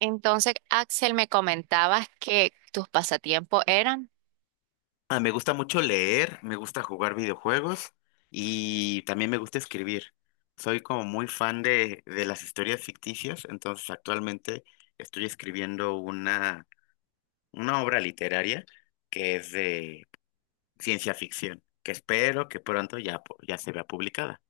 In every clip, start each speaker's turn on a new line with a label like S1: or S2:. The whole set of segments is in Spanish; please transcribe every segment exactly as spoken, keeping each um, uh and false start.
S1: Entonces, Axel, me comentabas que tus pasatiempos eran.
S2: Ah, me gusta mucho leer, me gusta jugar videojuegos y también me gusta escribir. Soy como muy fan de, de las historias ficticias, entonces actualmente estoy escribiendo una, una obra literaria que es de ciencia ficción, que espero que pronto ya, pu- ya se vea publicada.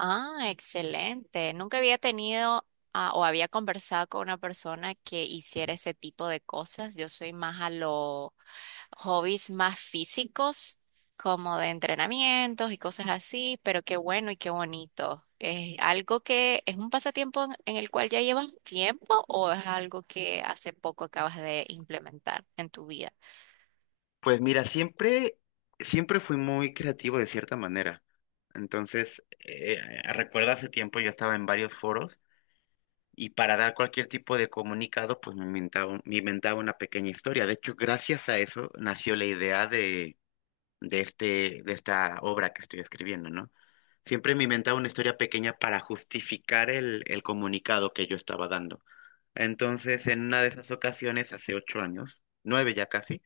S1: Ah, excelente. Nunca había tenido ah, o había conversado con una persona que hiciera ese tipo de cosas. Yo soy más a los hobbies más físicos, como de entrenamientos y cosas así, pero qué bueno y qué bonito. ¿Es algo que es un pasatiempo en en el cual ya llevas tiempo o es algo que hace poco acabas de implementar en tu vida?
S2: Pues mira, siempre, siempre fui muy creativo de cierta manera. Entonces, eh, recuerdo hace tiempo yo estaba en varios foros. Y para dar cualquier tipo de comunicado, pues me inventaba, un- me inventaba una pequeña historia. De hecho, gracias a eso nació la idea de, de, este, de esta obra que estoy escribiendo, ¿no? Siempre me inventaba una historia pequeña para justificar el, el comunicado que yo estaba dando. Entonces, en una de esas ocasiones, hace ocho años, nueve ya casi,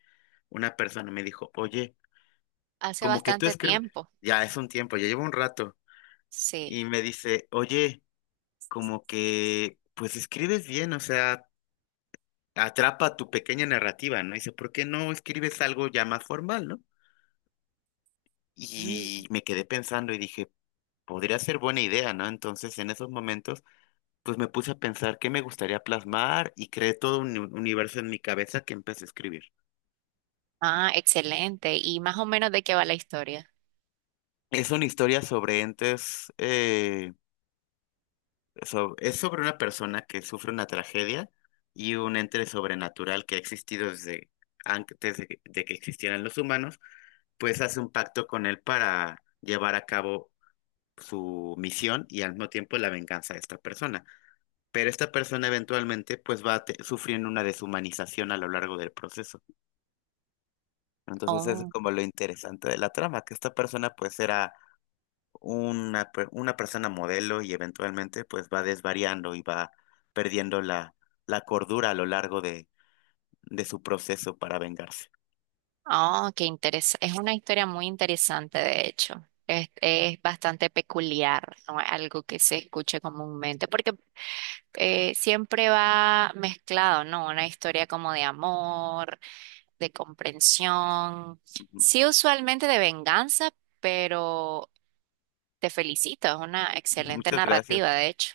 S2: una persona me dijo, oye,
S1: Hace
S2: como que tú
S1: bastante
S2: escribes,
S1: tiempo.
S2: ya es un tiempo, ya llevo un rato,
S1: Sí.
S2: y me dice, oye, como que, pues escribes bien, o sea... atrapa tu pequeña narrativa, ¿no? Y dice, ¿por qué no escribes algo ya más formal, ¿no?
S1: Mm.
S2: Y me quedé pensando y dije, podría ser buena idea, ¿no? Entonces, en esos momentos, pues me puse a pensar qué me gustaría plasmar y creé todo un uni- universo en mi cabeza que empecé a escribir.
S1: Ah, excelente. ¿Y más o menos de qué va la historia?
S2: Es una historia sobre entes, eh, so- es sobre una persona que sufre una tragedia y un ente sobrenatural que ha existido desde antes de que de que existieran los humanos, pues hace un pacto con él para llevar a cabo su misión y al mismo tiempo la venganza de esta persona. Pero esta persona eventualmente pues va a te- sufriendo una deshumanización a lo largo del proceso. Entonces eso es
S1: Oh,
S2: como lo interesante de la trama, que esta persona pues era una, per- una persona modelo y eventualmente pues va desvariando y va perdiendo la, la cordura a lo largo de, de su proceso para vengarse.
S1: oh, qué interesante. Es una historia muy interesante, de hecho. Es, es bastante peculiar, no es algo que se escuche comúnmente, porque eh, siempre va mezclado, ¿no? Una historia como de amor, de comprensión,
S2: Ujú.
S1: sí usualmente de venganza, pero te felicito, es una excelente
S2: Muchas gracias.
S1: narrativa, de hecho.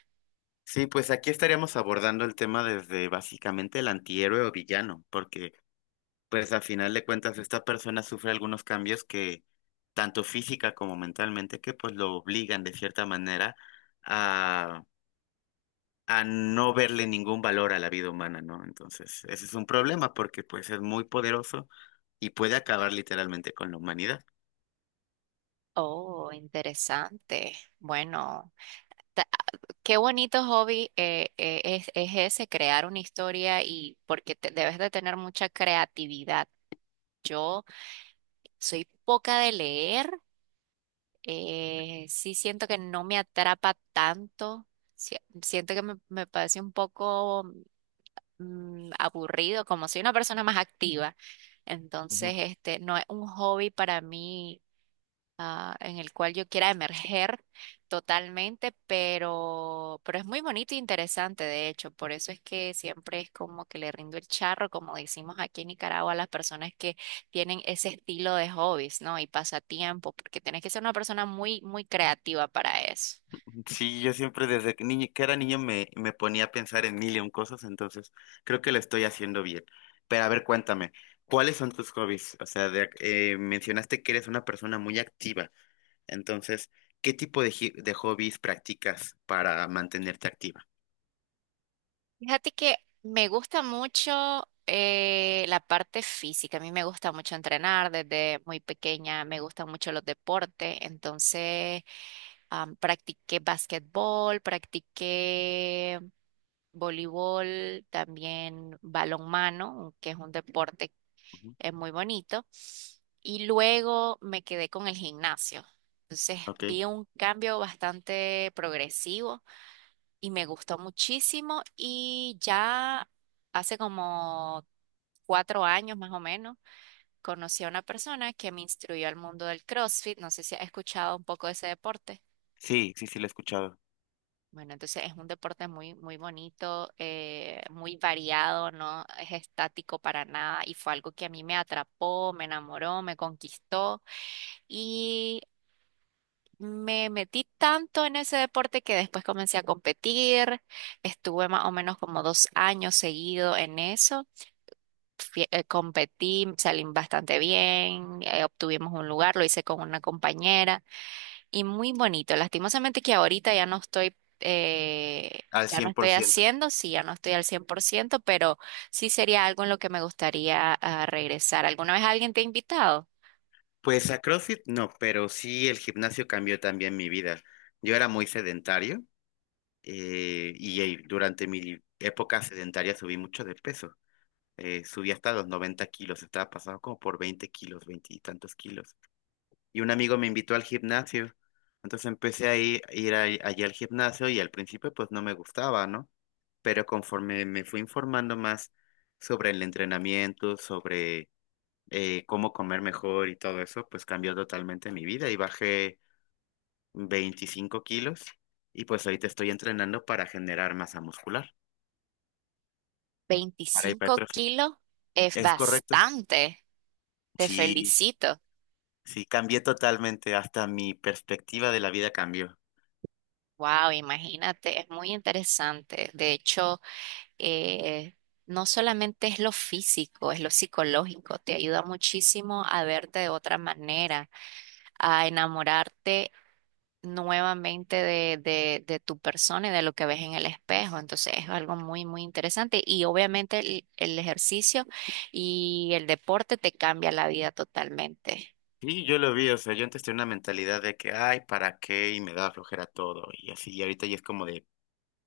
S2: Sí, pues aquí estaríamos abordando el tema desde básicamente el antihéroe o villano, porque pues a final de cuentas, esta persona sufre algunos cambios que, tanto física como mentalmente, que pues lo obligan de cierta manera a, a no verle ningún valor a la vida humana, ¿no? Entonces, ese es un problema porque pues es muy poderoso y puede acabar literalmente con la humanidad.
S1: Oh, interesante. Bueno, ta- qué bonito hobby eh, eh, es, es ese, crear una historia y porque te- debes de tener mucha creatividad. Yo soy poca de leer, eh, sí siento que no me atrapa tanto, si- siento que me, me parece un poco mm, aburrido, como soy una persona más activa, entonces este no es un hobby para mí ah, en el cual yo quiera emerger totalmente, pero, pero es muy bonito e interesante, de hecho, por eso es que siempre es como que le rindo el charro, como decimos aquí en Nicaragua, a las personas que tienen ese estilo de hobbies, ¿no? Y pasatiempo, porque tienes que ser una persona muy, muy creativa para eso.
S2: Sí, yo siempre desde que, niño- que era niño me, me ponía a pensar en mil y un cosas, entonces creo que lo estoy haciendo bien. Pero a ver, cuéntame, ¿cuáles son tus hobbies? O sea, de- eh, mencionaste que eres una persona muy activa, entonces, ¿qué tipo de, ji- de hobbies practicas para mantenerte activa?
S1: Fíjate que me gusta mucho eh, la parte física. A mí me gusta mucho entrenar desde muy pequeña. Me gustan mucho los deportes. Entonces, Am, practiqué basquetbol, practiqué voleibol, también balonmano, que es un deporte
S2: Ujú.
S1: eh, muy bonito. Y luego me quedé con el gimnasio. Entonces
S2: Ok,
S1: vi un cambio bastante progresivo y me gustó muchísimo y ya hace como cuatro años más o menos, conocí a una persona que me instruyó al mundo del CrossFit. No sé si has escuchado un poco de ese deporte.
S2: sí, sí, sí, lo he escuchado.
S1: Bueno, entonces es un deporte muy, muy bonito, eh, muy variado, no es estático para nada y fue algo que a mí me atrapó, me enamoró, me conquistó y me metí tanto en ese deporte que después comencé a competir, estuve más o menos como dos años seguido en eso, Fui- eh, competí, salí bastante bien, eh, obtuvimos un lugar, lo hice con una compañera y muy bonito. Lastimosamente que ahorita ya no estoy, eh,
S2: Al
S1: ya no
S2: cien por
S1: estoy
S2: ciento.
S1: haciendo, sí, ya no estoy al cien por ciento pero sí sería algo en lo que me gustaría ah, regresar. ¿Alguna vez alguien te ha invitado?
S2: Pues a CrossFit no, pero sí el gimnasio cambió también mi vida. Yo era muy sedentario, eh, y eh, durante mi época sedentaria subí mucho de peso. Eh, subí hasta los noventa kilos, estaba pasado como por veinte kilos, veinte y tantos kilos. Y un amigo me invitó al gimnasio. Entonces empecé a ir, ir ahí- allí al gimnasio y al principio pues no me gustaba, ¿no? Pero conforme me fui informando más sobre el entrenamiento, sobre eh, cómo comer mejor y todo eso, pues cambió totalmente mi vida y bajé veinticinco kilos y pues ahorita estoy entrenando para generar masa muscular. Para
S1: Veinticinco
S2: hipertrofia.
S1: kilos es
S2: Es correcto.
S1: bastante. Te
S2: Sí,
S1: felicito.
S2: sí, cambié totalmente. Hasta mi perspectiva de la vida cambió.
S1: Wow, imagínate, es muy interesante. De hecho, eh, no solamente es lo físico, es lo psicológico. Te ayuda muchísimo a verte de otra manera a enamorarte nuevamente de, de, de tu persona y de lo que ves en el espejo. Entonces es algo muy, muy interesante. Y obviamente el, el ejercicio y el deporte te cambia la vida totalmente.
S2: Sí, yo lo vi. O sea, yo antes tenía una mentalidad de que, ay, ¿para qué? Y me daba flojera todo. Y así, y ahorita ya es como de,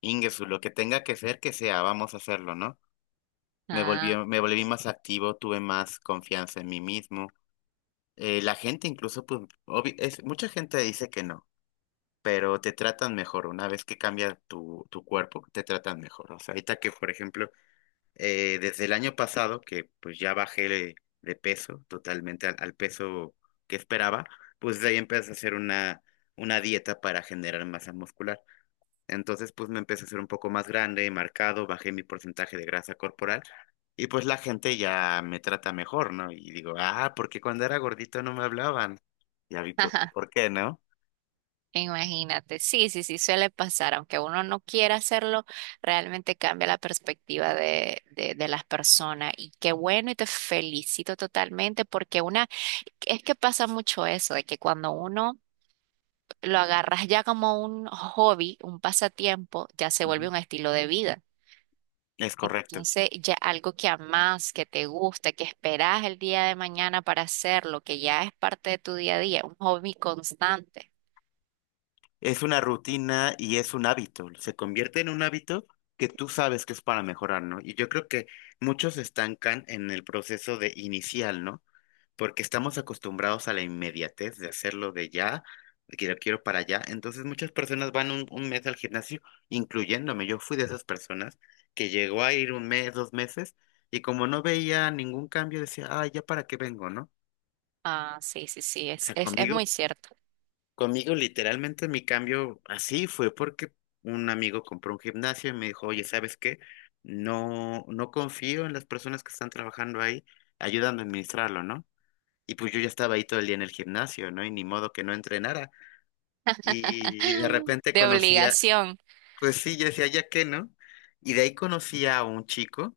S2: Ingesu, lo que tenga que ser, que sea, vamos a hacerlo, ¿no? Me
S1: Ah,
S2: volví, me volví más activo, tuve más confianza en mí mismo. Eh, la gente incluso, pues, obvi- es, mucha gente dice que no, pero te tratan mejor. Una vez que cambia tu, tu cuerpo, te tratan mejor. O sea, ahorita que, por ejemplo, Eh, desde el año pasado, que pues ya bajé de, de peso totalmente al, al peso que esperaba, pues de ahí empecé a hacer una, una dieta para generar masa muscular. Entonces, pues me empecé a hacer un poco más grande, marcado, bajé mi porcentaje de grasa corporal y pues la gente ya me trata mejor, ¿no? Y digo, ah, porque cuando era gordito no me hablaban. Ya vi por, por qué, ¿no?
S1: imagínate. Sí, sí, sí, suele pasar. Aunque uno no quiera hacerlo, realmente cambia la perspectiva de, de, de las personas. Y qué bueno y te felicito totalmente porque una, es que pasa mucho eso, de que cuando uno lo agarras ya como un hobby, un pasatiempo, ya se vuelve
S2: Ujú.
S1: un estilo de vida.
S2: Es correcto.
S1: Entonces, ya algo que amas, que te gusta, que esperas el día de mañana para hacerlo, que ya es parte de tu día a día, un hobby constante.
S2: Es una rutina y es un hábito. Se convierte en un hábito que tú sabes que es para mejorar, ¿no? Y yo creo que muchos se estancan en el proceso de inicial, ¿no? Porque estamos acostumbrados a la inmediatez de hacerlo de ya, de que lo quiero para allá. Entonces muchas personas van un, un mes al gimnasio, incluyéndome. Yo fui de esas personas que llegó a ir un mes, dos meses, y como no veía ningún cambio, decía, ah, ya para qué vengo, ¿no?
S1: Ah, sí, sí, sí,
S2: O
S1: es,
S2: sea,
S1: es, es
S2: conmigo
S1: muy cierto.
S2: conmigo, literalmente, mi cambio así fue porque un amigo compró un gimnasio y me dijo, oye, ¿sabes qué? No, no confío en las personas que están trabajando ahí, ayúdame a administrarlo, ¿no? Y pues yo ya estaba ahí todo el día en el gimnasio, ¿no? Y ni modo que no entrenara. Y de repente
S1: De
S2: conocía,
S1: obligación.
S2: pues sí, yo decía, ¿ya qué, no? Y de ahí conocí a un chico,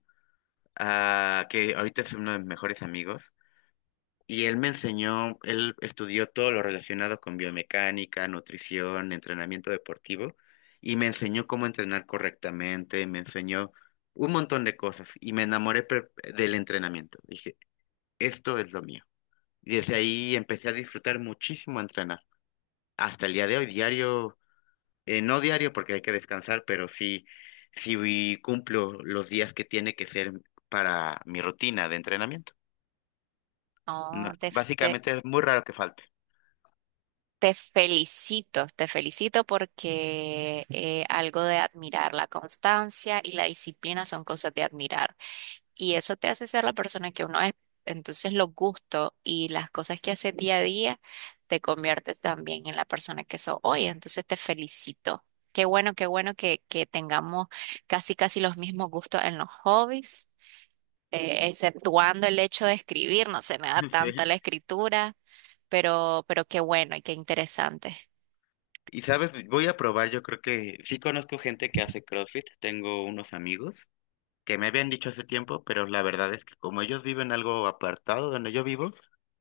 S2: ah, que ahorita es uno de mis mejores amigos, y él me enseñó, él estudió todo lo relacionado con biomecánica, nutrición, entrenamiento deportivo, y me enseñó cómo entrenar correctamente, me enseñó un montón de cosas, y me enamoré per- del entrenamiento. Dije, esto es lo mío. Y desde ahí empecé a disfrutar muchísimo entrenar. Hasta el día de hoy, diario, eh, no diario porque hay que descansar, pero sí, sí cumplo los días que tiene que ser para mi rutina de entrenamiento.
S1: Oh,
S2: No,
S1: te, f- te,
S2: básicamente es muy raro que falte.
S1: te felicito, te felicito porque eh, algo de admirar, la constancia y la disciplina son cosas de admirar. Y eso te hace ser la persona que uno es. Entonces los gustos y las cosas que haces día a día te conviertes también en la persona que sos hoy. Entonces te felicito. Qué bueno, qué bueno que, que tengamos casi, casi los mismos gustos en los hobbies, eh, exceptuando el hecho de escribir. No se me da tanta la
S2: Sí.
S1: escritura, pero, pero qué bueno y qué interesante.
S2: Y sabes, voy a probar, yo creo que sí conozco gente que hace CrossFit, tengo unos amigos que me habían dicho hace tiempo, pero la verdad es que como ellos viven algo apartado de donde yo vivo,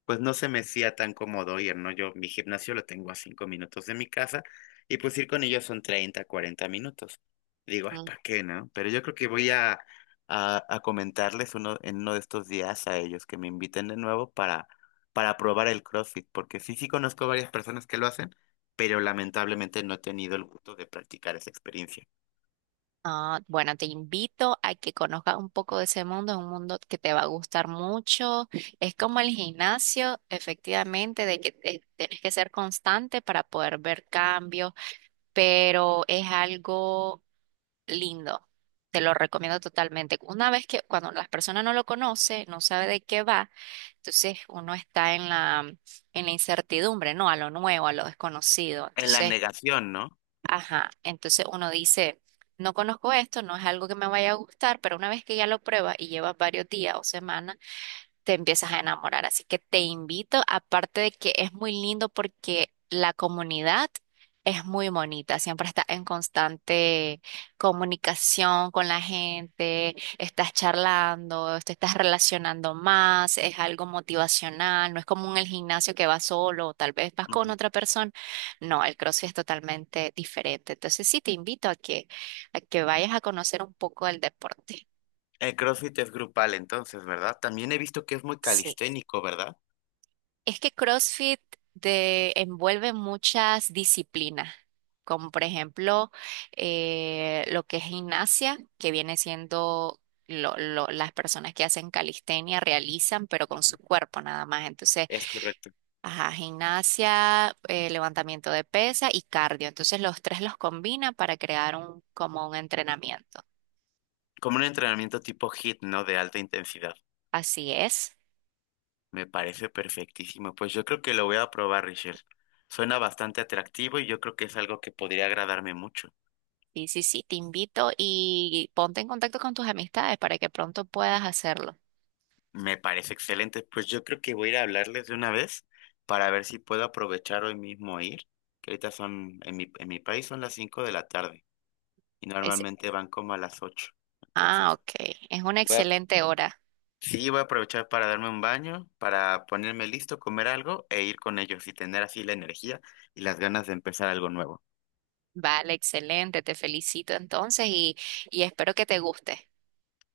S2: pues no se me hacía tan cómodo ir, ¿no? Yo mi gimnasio lo tengo a cinco minutos de mi casa y pues ir con ellos son treinta cuarenta minutos. Digo, ay, ¿para qué, no? Pero yo creo que voy a, a, a comentarles uno, en uno de estos días a ellos que me inviten de nuevo para, para probar el CrossFit, porque sí, sí conozco varias personas que lo hacen, pero lamentablemente no he tenido el gusto de practicar esa experiencia.
S1: Ah, bueno, te invito a que conozcas un poco de ese mundo, es un mundo que te va a gustar mucho. Es como el gimnasio, efectivamente, de que te- tienes que ser constante para poder ver cambios, pero es algo lindo. Te lo recomiendo totalmente. Una vez que cuando las personas no lo conocen, no sabe de qué va, entonces uno está en la, en la incertidumbre, ¿no? A lo nuevo, a lo desconocido.
S2: En la
S1: Entonces,
S2: negación, ¿no?
S1: ajá, entonces uno dice, no conozco esto, no es algo que me vaya a gustar, pero una vez que ya lo pruebas y llevas varios días o semanas, te empiezas a enamorar. Así que te invito, aparte de que es muy lindo porque la comunidad es muy bonita, siempre estás en constante comunicación con la gente, estás charlando, te estás relacionando más, es algo motivacional, no es como en el gimnasio que vas solo o tal vez vas con otra persona. No, el CrossFit es totalmente diferente. Entonces sí, te invito a que, a que vayas a conocer un poco del deporte.
S2: El CrossFit es grupal, entonces, ¿verdad? También he visto que es muy
S1: Sí.
S2: calisténico, ¿verdad?
S1: Es que CrossFit te envuelve muchas disciplinas, como por ejemplo eh, lo que es gimnasia, que viene siendo lo, lo- las personas que hacen calistenia realizan, pero con su
S2: Ujú.
S1: cuerpo nada más. Entonces,
S2: Es correcto.
S1: ajá, gimnasia, eh, levantamiento de pesa y cardio. Entonces, los tres los combina para crear un, como un entrenamiento.
S2: Como un entrenamiento tipo hit, ¿no? De alta intensidad.
S1: Así es.
S2: Me parece perfectísimo. Pues yo creo que lo voy a probar, Richel. Suena bastante atractivo y yo creo que es algo que podría agradarme mucho.
S1: Sí, sí, sí, te invito y ponte en contacto con tus amistades para que pronto puedas hacerlo.
S2: Me parece excelente. Pues yo creo que voy a ir a hablarles de una vez para ver si puedo aprovechar hoy mismo ir, que ahorita son, en mi, en mi país son las cinco de la tarde y normalmente van como a las ocho.
S1: Ah,
S2: Entonces...
S1: ok. Es una excelente hora.
S2: Sí, voy a aprovechar para darme un baño, para ponerme listo, comer algo e ir con ellos y tener así la energía y las ganas de empezar algo nuevo.
S1: Vale, excelente. Te felicito entonces y, y espero que te guste.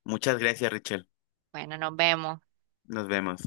S2: Muchas gracias, Richel.
S1: Bueno, nos vemos.
S2: Nos vemos.